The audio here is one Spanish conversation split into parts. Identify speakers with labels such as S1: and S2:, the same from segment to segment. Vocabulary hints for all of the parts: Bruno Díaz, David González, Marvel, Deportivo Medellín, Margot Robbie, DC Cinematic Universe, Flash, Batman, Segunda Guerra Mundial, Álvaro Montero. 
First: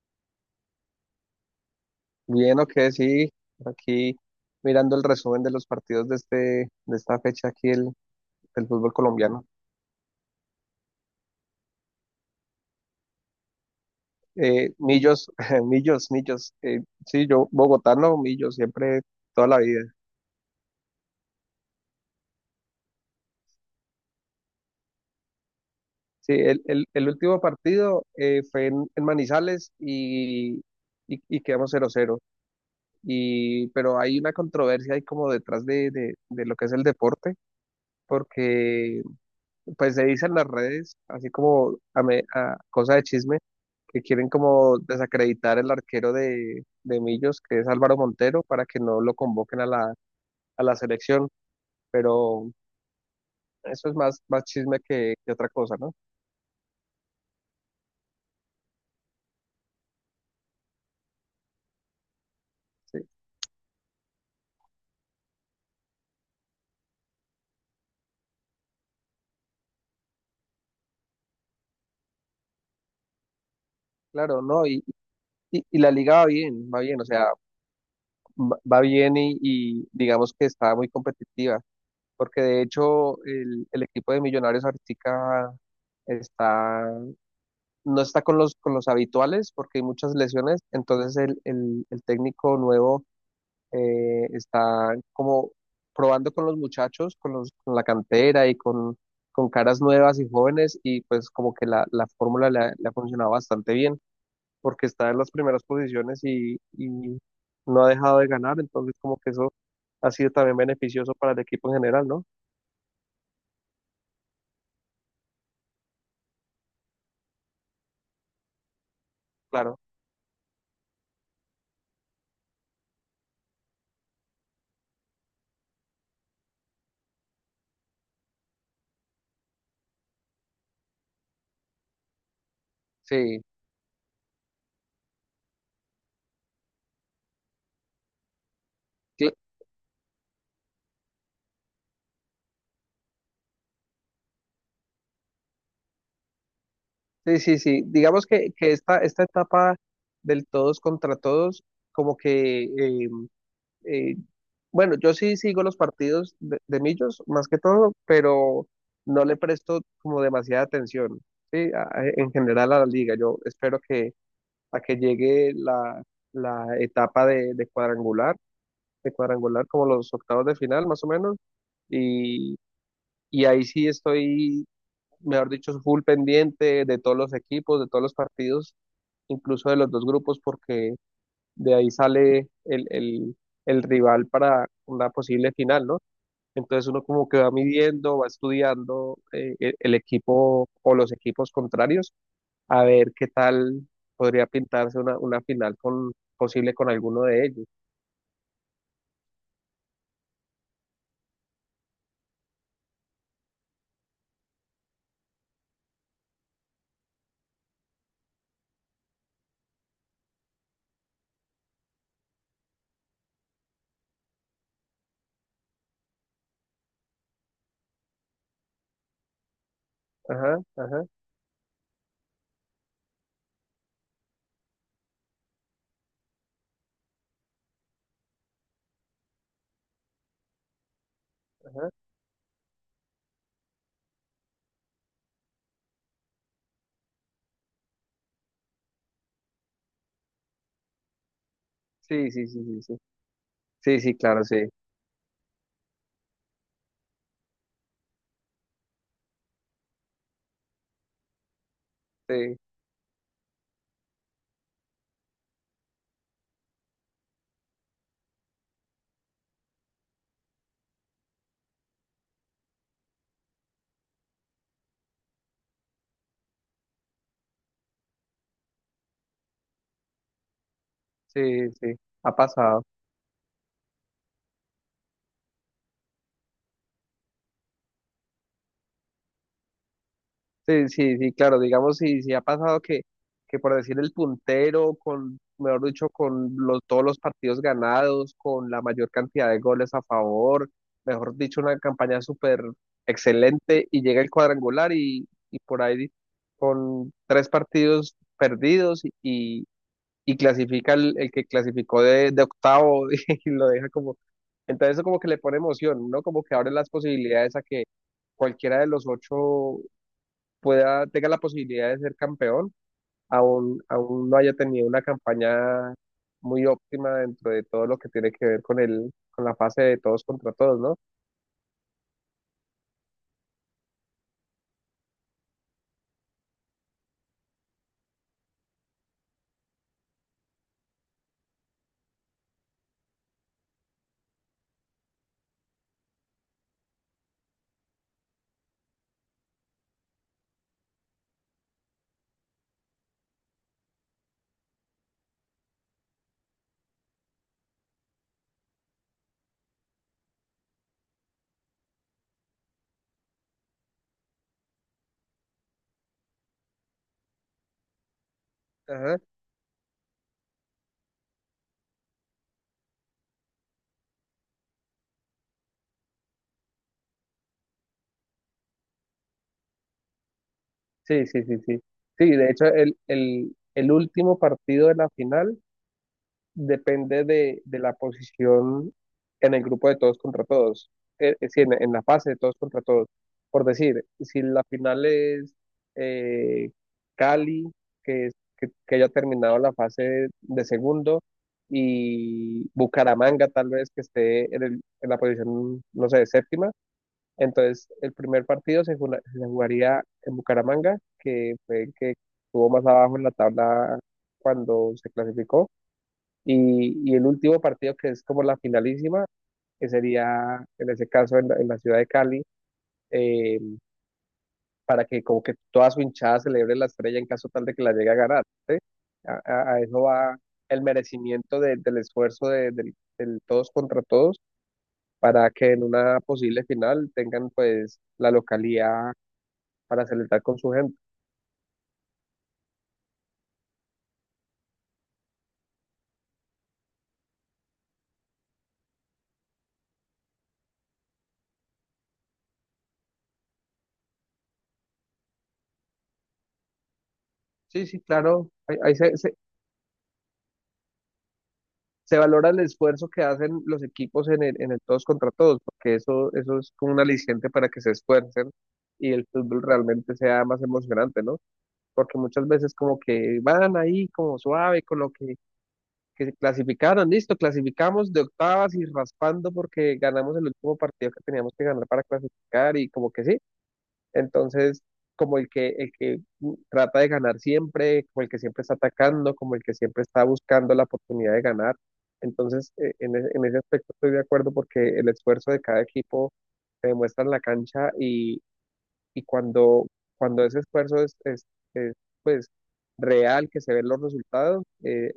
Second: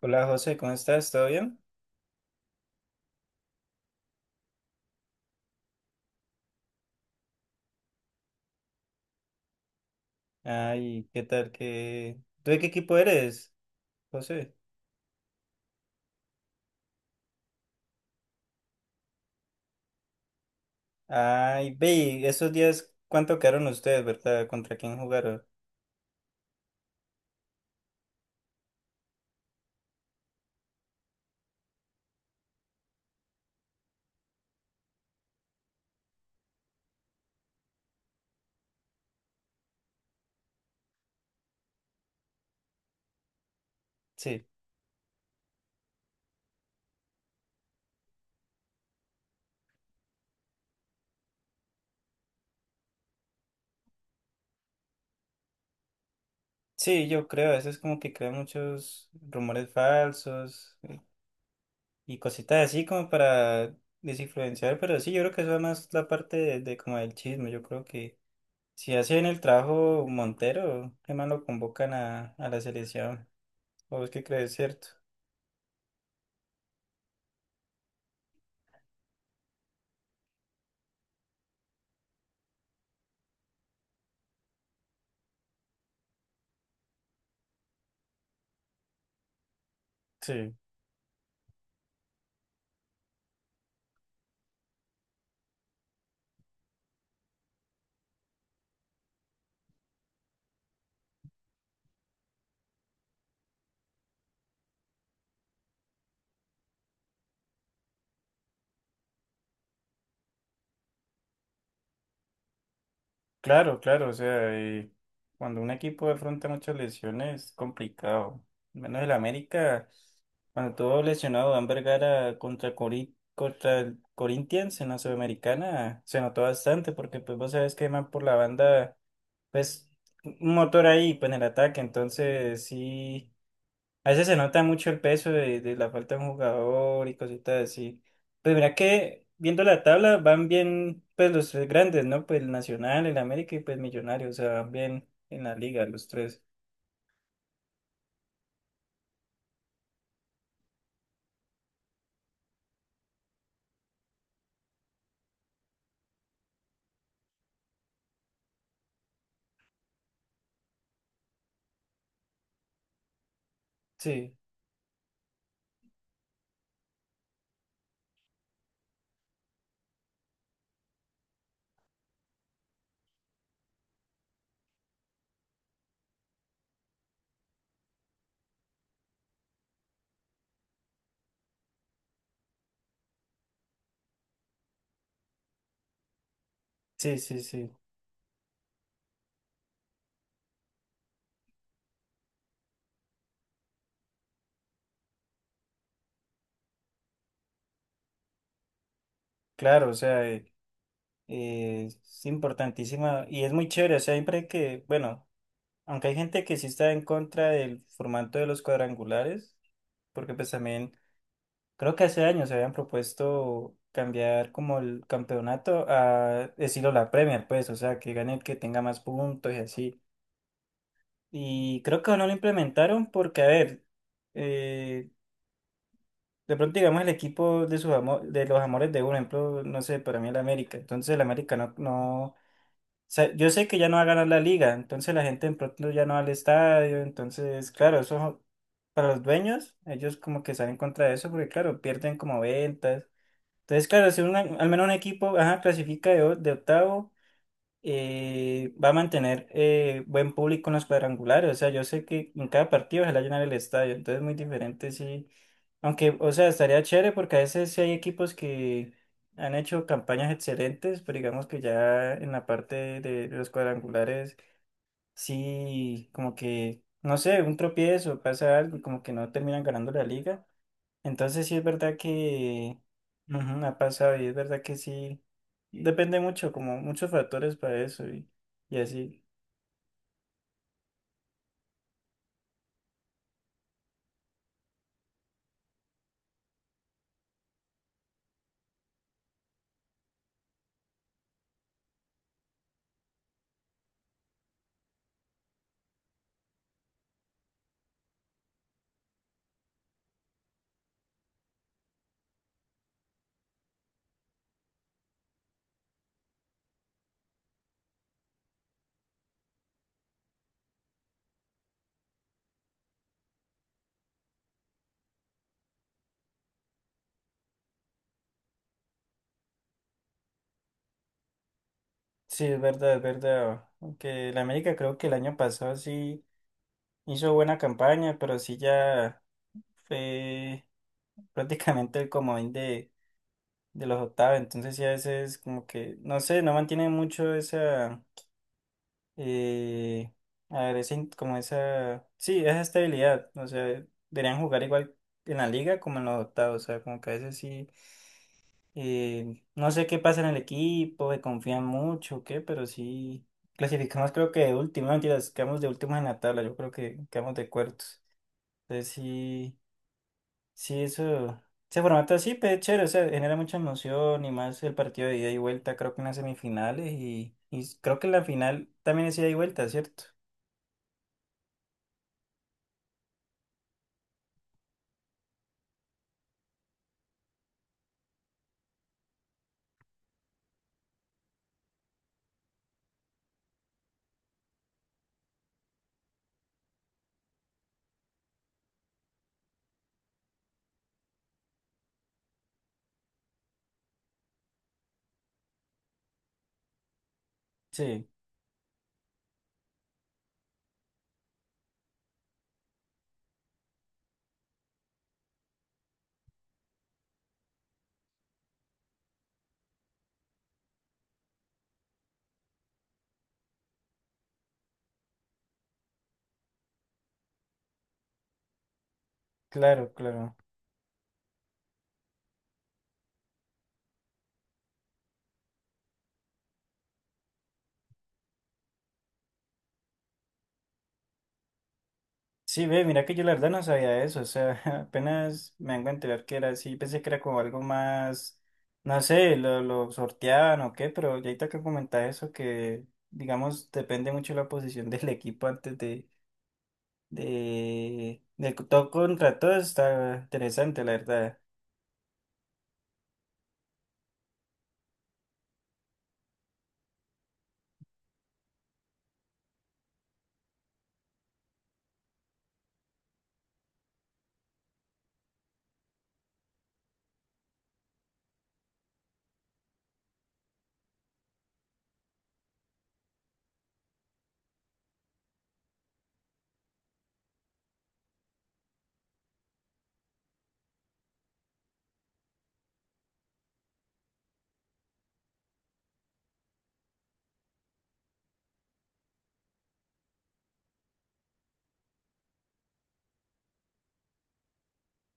S1: Hola José, ¿cómo estás? ¿Todo bien?
S2: Bien, ok, sí. Aquí mirando el resumen de los partidos de de esta fecha del fútbol colombiano.
S1: Ay, ¿qué tal? ¿Qué... ¿Tú de qué equipo eres, José?
S2: Millos, Millos. Sí, yo bogotano, Millos, siempre, toda la vida.
S1: Ay, ve, y esos días, ¿cuánto quedaron ustedes, verdad? ¿Contra quién jugaron?
S2: Sí, el último partido fue en Manizales y quedamos cero cero. Y pero hay una controversia ahí como detrás de lo que es el deporte, porque pues se dice en las redes, así como a cosa de chisme que quieren
S1: Sí,
S2: como desacreditar el arquero de Millos, que es Álvaro Montero, para que no lo convoquen a a la selección. Pero eso es más chisme que otra cosa, ¿no?
S1: sí, yo creo, a veces como que crean muchos rumores falsos y cositas así
S2: Sí,
S1: como para desinfluenciar, pero sí, yo creo que eso es más la parte de como del chisme, yo creo que si hacen el trabajo Montero, qué más lo convocan a la selección, ¿o es que
S2: claro,
S1: crees,
S2: no, y,
S1: cierto?
S2: y, y la liga va bien, o sea, va bien y digamos que está muy competitiva, porque de hecho el equipo de Millonarios ahorita está, no está con los habituales porque hay muchas
S1: Sí.
S2: lesiones, entonces el técnico nuevo está como probando con los muchachos, con la cantera y con caras nuevas y jóvenes, y pues como que la fórmula le ha funcionado bastante bien porque está en las primeras posiciones y no ha dejado de ganar, entonces como que eso ha sido también beneficioso para el equipo en general, ¿no?
S1: Claro, claro, o sea, cuando un equipo afronta muchas lesiones es complicado. Al menos el
S2: Claro,
S1: América, cuando todo lesionado, Dan Vergara contra, contra el Corinthians en la Sudamericana, se notó bastante porque pues vos sabes que más por la banda, pues un motor ahí, pues en el ataque, entonces sí.
S2: sí,
S1: A veces se nota mucho el peso de la falta de un jugador y cositas así. Pues mira que
S2: sí,
S1: viendo la tabla van bien pues los tres grandes, ¿no? Pues el Nacional, el América y pues Millonarios, o sea, van bien en la liga los tres.
S2: sí, sí, sí. Digamos que esta etapa del todos contra todos como que eh, bueno, yo sí sigo los partidos de Millos, más que todo, pero no le presto como demasiada atención, ¿sí? En general a la liga. Yo espero que
S1: Sí,
S2: a que llegue la etapa de cuadrangular como los octavos de final, más o menos, y, y ahí sí estoy, mejor dicho, full pendiente de todos los equipos, de todos los partidos, incluso de los dos grupos, porque de ahí sale el rival para una posible final, ¿no? Entonces uno
S1: sí,
S2: como que
S1: sí,
S2: va
S1: sí.
S2: midiendo, va estudiando, el equipo o los equipos contrarios a ver qué tal podría pintarse una final con, posible con alguno de ellos.
S1: Claro, o sea, es importantísima y es muy chévere, o sea, siempre que, bueno, aunque hay gente que sí está en contra del formato de los cuadrangulares, porque pues también creo que hace años se habían propuesto cambiar como el campeonato a estilo la Premier, pues, o sea, que gane el que tenga más puntos y así.
S2: Ajá, ajá,
S1: Y creo que no lo implementaron porque, a ver, eh, de pronto digamos el equipo de de los amores de uno, por ejemplo, no sé, para mí el América. Entonces el América no,
S2: ajá.
S1: no, o sea, yo sé que ya no va a ganar la liga, entonces la gente de pronto ya no va al estadio, entonces, claro, eso para los dueños, ellos como que salen contra eso porque, claro, pierden
S2: Sí,
S1: como
S2: sí, sí, sí, sí.
S1: ventas. Entonces,
S2: Sí,
S1: claro,
S2: sí,
S1: si un-
S2: claro, sí.
S1: al menos un equipo ajá, clasifica de octavo, va a mantener buen público en los cuadrangulares. O sea, yo sé que en
S2: Sí,
S1: cada partido se le va a llenar el estadio, entonces es muy diferente, sí. Aunque, o sea, estaría chévere porque a veces sí hay equipos que han hecho campañas excelentes, pero digamos que ya en la parte de los cuadrangulares, sí, como que, no sé, un tropiezo, pasa algo y como que no terminan ganando la liga.
S2: sí,
S1: Entonces sí es
S2: sí.
S1: verdad
S2: Ha
S1: que
S2: pasado.
S1: ujú, ha pasado y es verdad que sí. Depende mucho, como muchos factores para eso y así.
S2: Sí, sí, sí, claro, digamos, si ha pasado que por decir el puntero, con, mejor dicho, con los, todos los partidos ganados, con la mayor cantidad de goles a favor, mejor dicho, una campaña súper excelente, y llega el cuadrangular y por ahí con tres partidos perdidos, y clasifica el que clasificó de octavo y lo deja como... Entonces eso como que le pone emoción, ¿no? Como que abre las posibilidades a que cualquiera de los ocho pueda, tenga la posibilidad de ser campeón, aún, aún no haya tenido una campaña muy óptima dentro de todo lo que tiene que ver con el, con la fase de todos contra todos, ¿no?
S1: Sí, es verdad, es verdad. Aunque la América creo que el año pasado sí hizo buena campaña, pero sí ya fue prácticamente el comodín de los octavos. Entonces sí a veces como que, no sé, no mantiene mucho esa... Y a ver, como esa. Sí, esa estabilidad. O sea, deberían jugar igual en la liga como en los octavos. O sea, como que a veces sí. No sé qué pasa en el equipo, que confían mucho o qué, pero sí. Clasificamos, creo que de último, no, mentiras, quedamos de últimos en la tabla. Yo creo que quedamos de cuartos. Entonces
S2: Ajá.
S1: sí, sí, eso. Ese formato así, pero es chévere, o sea, genera mucha emoción y más el partido de ida y vuelta, creo que en las semifinales y creo que en la final también es ida y vuelta, ¿cierto?
S2: Sí, sí, sí, sí. Sí, de hecho, el último partido de la final depende de la posición en el grupo de todos contra todos, es decir, en la fase de todos contra todos. Por decir, si la final es eh, Cali, que haya terminado la fase de segundo, y Bucaramanga tal vez que esté en la posición, no sé, séptima, entonces
S1: Sí.
S2: el primer partido se jugaría en Bucaramanga, que fue el que estuvo más abajo en la tabla cuando se clasificó, y el último partido, que es como la finalísima, que sería en ese caso en en la ciudad de Cali, eh, para que como que toda su hinchada celebre la estrella en caso tal de que la llegue a ganar, ¿sí? A
S1: Claro,
S2: eso
S1: claro.
S2: va el merecimiento del esfuerzo del todos contra todos, para que en una posible final tengan pues la localía para celebrar con su gente.
S1: Sí, ve, mira que yo la verdad no sabía eso, o sea, apenas me vengo a enterar que era así, pensé que era como algo más, no sé, lo sorteaban o qué, pero ya ahorita que comentás eso, que digamos, depende mucho la posición del equipo antes
S2: Sí, sí, claro,
S1: del todo
S2: ahí se,
S1: contra todo, está interesante, la verdad.
S2: se valora el esfuerzo que hacen los equipos en el todos contra todos, porque eso es como un aliciente para que se esfuercen y el fútbol realmente sea más emocionante, ¿no? Porque muchas veces como que van ahí como suave con lo que se clasificaron, listo, clasificamos de octavas y raspando porque ganamos el último partido que teníamos que ganar para clasificar y como que sí, entonces, como el que trata de ganar siempre, como el que siempre está atacando, como el que siempre está buscando la oportunidad de ganar. Entonces, en ese aspecto estoy de acuerdo porque el esfuerzo de cada equipo se demuestra en la cancha y cuando, cuando ese esfuerzo es, pues real, que se ven los resultados,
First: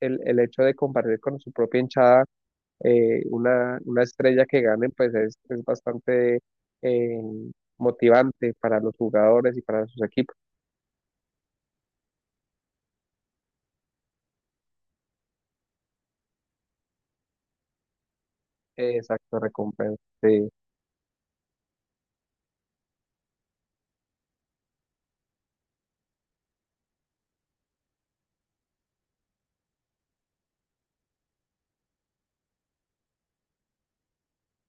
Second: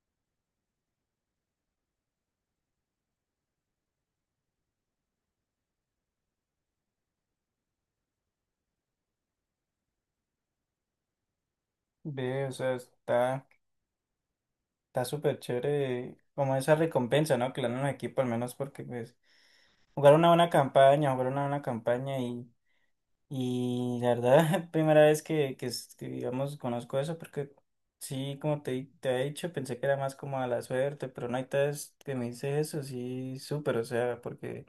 S2: el hecho de compartir con su propia hinchada, una estrella que gane, pues es bastante eh, motivante para los jugadores y para sus equipos.
S1: Ve, o sea, está súper chévere, como esa recompensa, ¿no? Que le dan a un equipo, al menos porque, pues,
S2: Exacto, recompensa.
S1: jugar una buena
S2: Sí,
S1: campaña, jugar una buena campaña y la verdad, es primera vez que, digamos, conozco eso, porque sí, como te, te he dicho, pensé que era más como a la suerte, pero no hay vez que me dice eso, sí, súper, o sea, porque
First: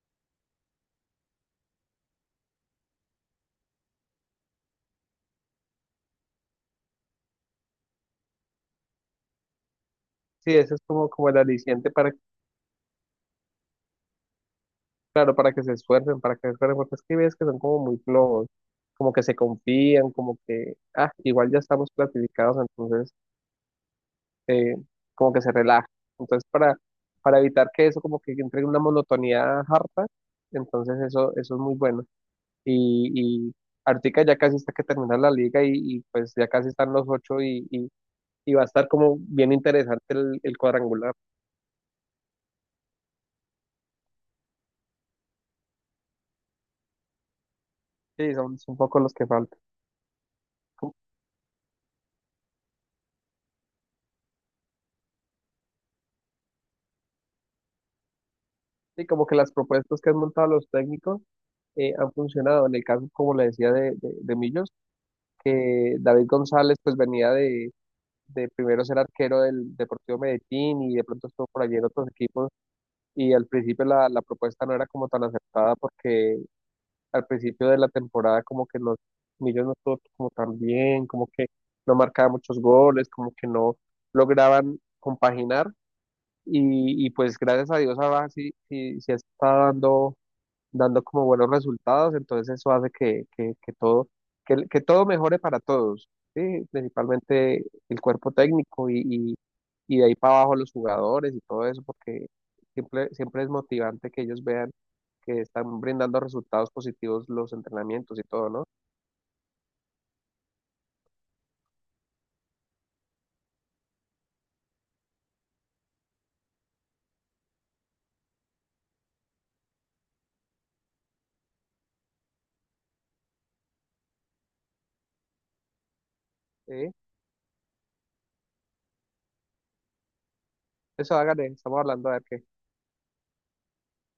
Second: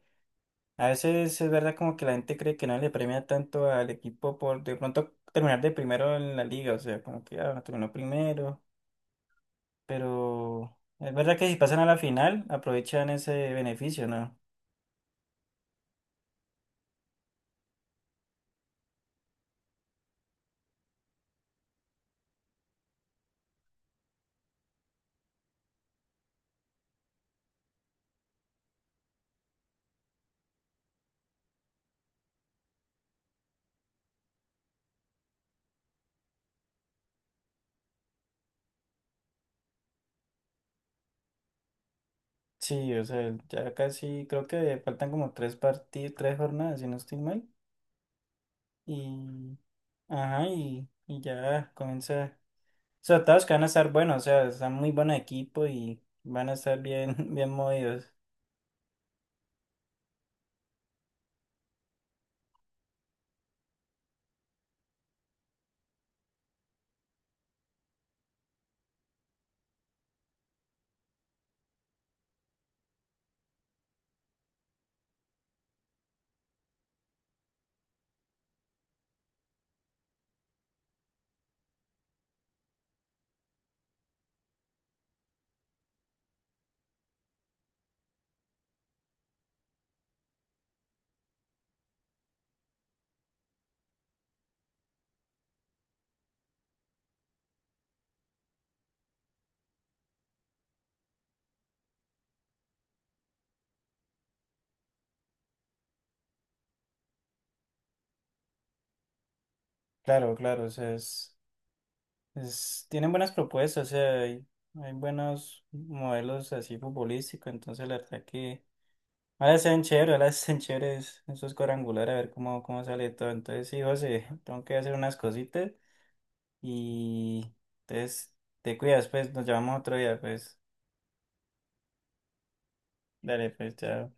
S1: a veces es verdad como que la gente cree que no le premia tanto al equipo por de pronto terminar de primero en la liga, o sea, como que ah, terminó primero,
S2: sí, eso
S1: pero
S2: es como,
S1: es
S2: como
S1: verdad
S2: el
S1: que si pasan a
S2: aliciente
S1: la final, aprovechan ese beneficio, ¿no?
S2: claro, para que se esfuercen, para que se esfuercen, porque es que ves que son como muy flojos, como que se confían, como que, ah, igual ya estamos clasificados, entonces eh, como que se relaja. Entonces, para evitar que eso como que entre en una monotonía harta, entonces eso es muy bueno. Y ahorita ya casi está que termina la liga pues ya casi están los ocho y va a estar como bien interesante el cuadrangular.
S1: Sí, o sea, ya casi creo que faltan como tres partidos, tres jornadas, si no estoy mal.
S2: Sí, son, son un poco los que
S1: Y,
S2: faltan.
S1: ajá,
S2: Como...
S1: y ya comienza. O sea, todos que van a estar buenos, o sea, están muy buen equipo y van a estar bien, bien movidos.
S2: Sí, como que las propuestas que han montado los técnicos han funcionado. En el caso, como le decía, de Millos, que David González pues venía de primero ser arquero del Deportivo Medellín y de pronto estuvo por allí en otros equipos, y al principio la propuesta no era como tan aceptada porque al principio de la temporada como que los Millos no estuvo como tan bien, como que no marcaba muchos goles, como que no lograban compaginar, y pues gracias a Dios ahora sí, sí, sí está dando dando como buenos resultados, entonces eso hace que todo, que todo mejore para todos, ¿sí? Principalmente el cuerpo técnico y de ahí para abajo los jugadores y todo eso, porque siempre, siempre es motivante que ellos vean que están brindando resultados positivos los entrenamientos y todo, ¿no?
S1: Claro, claro, o sea, tienen buenas propuestas, o sea, hay buenos modelos así futbolísticos, entonces la verdad que ahora sean chéveres, ahora sean chéveres esos cuadrangulares, a ver cómo, cómo sale todo. Entonces, sí, José, tengo que hacer unas cositas
S2: Sí,
S1: y entonces te cuidas, pues nos llamamos otro día, pues.
S2: eso hágale, estamos hablando a ver qué.
S1: Dale, pues, chao.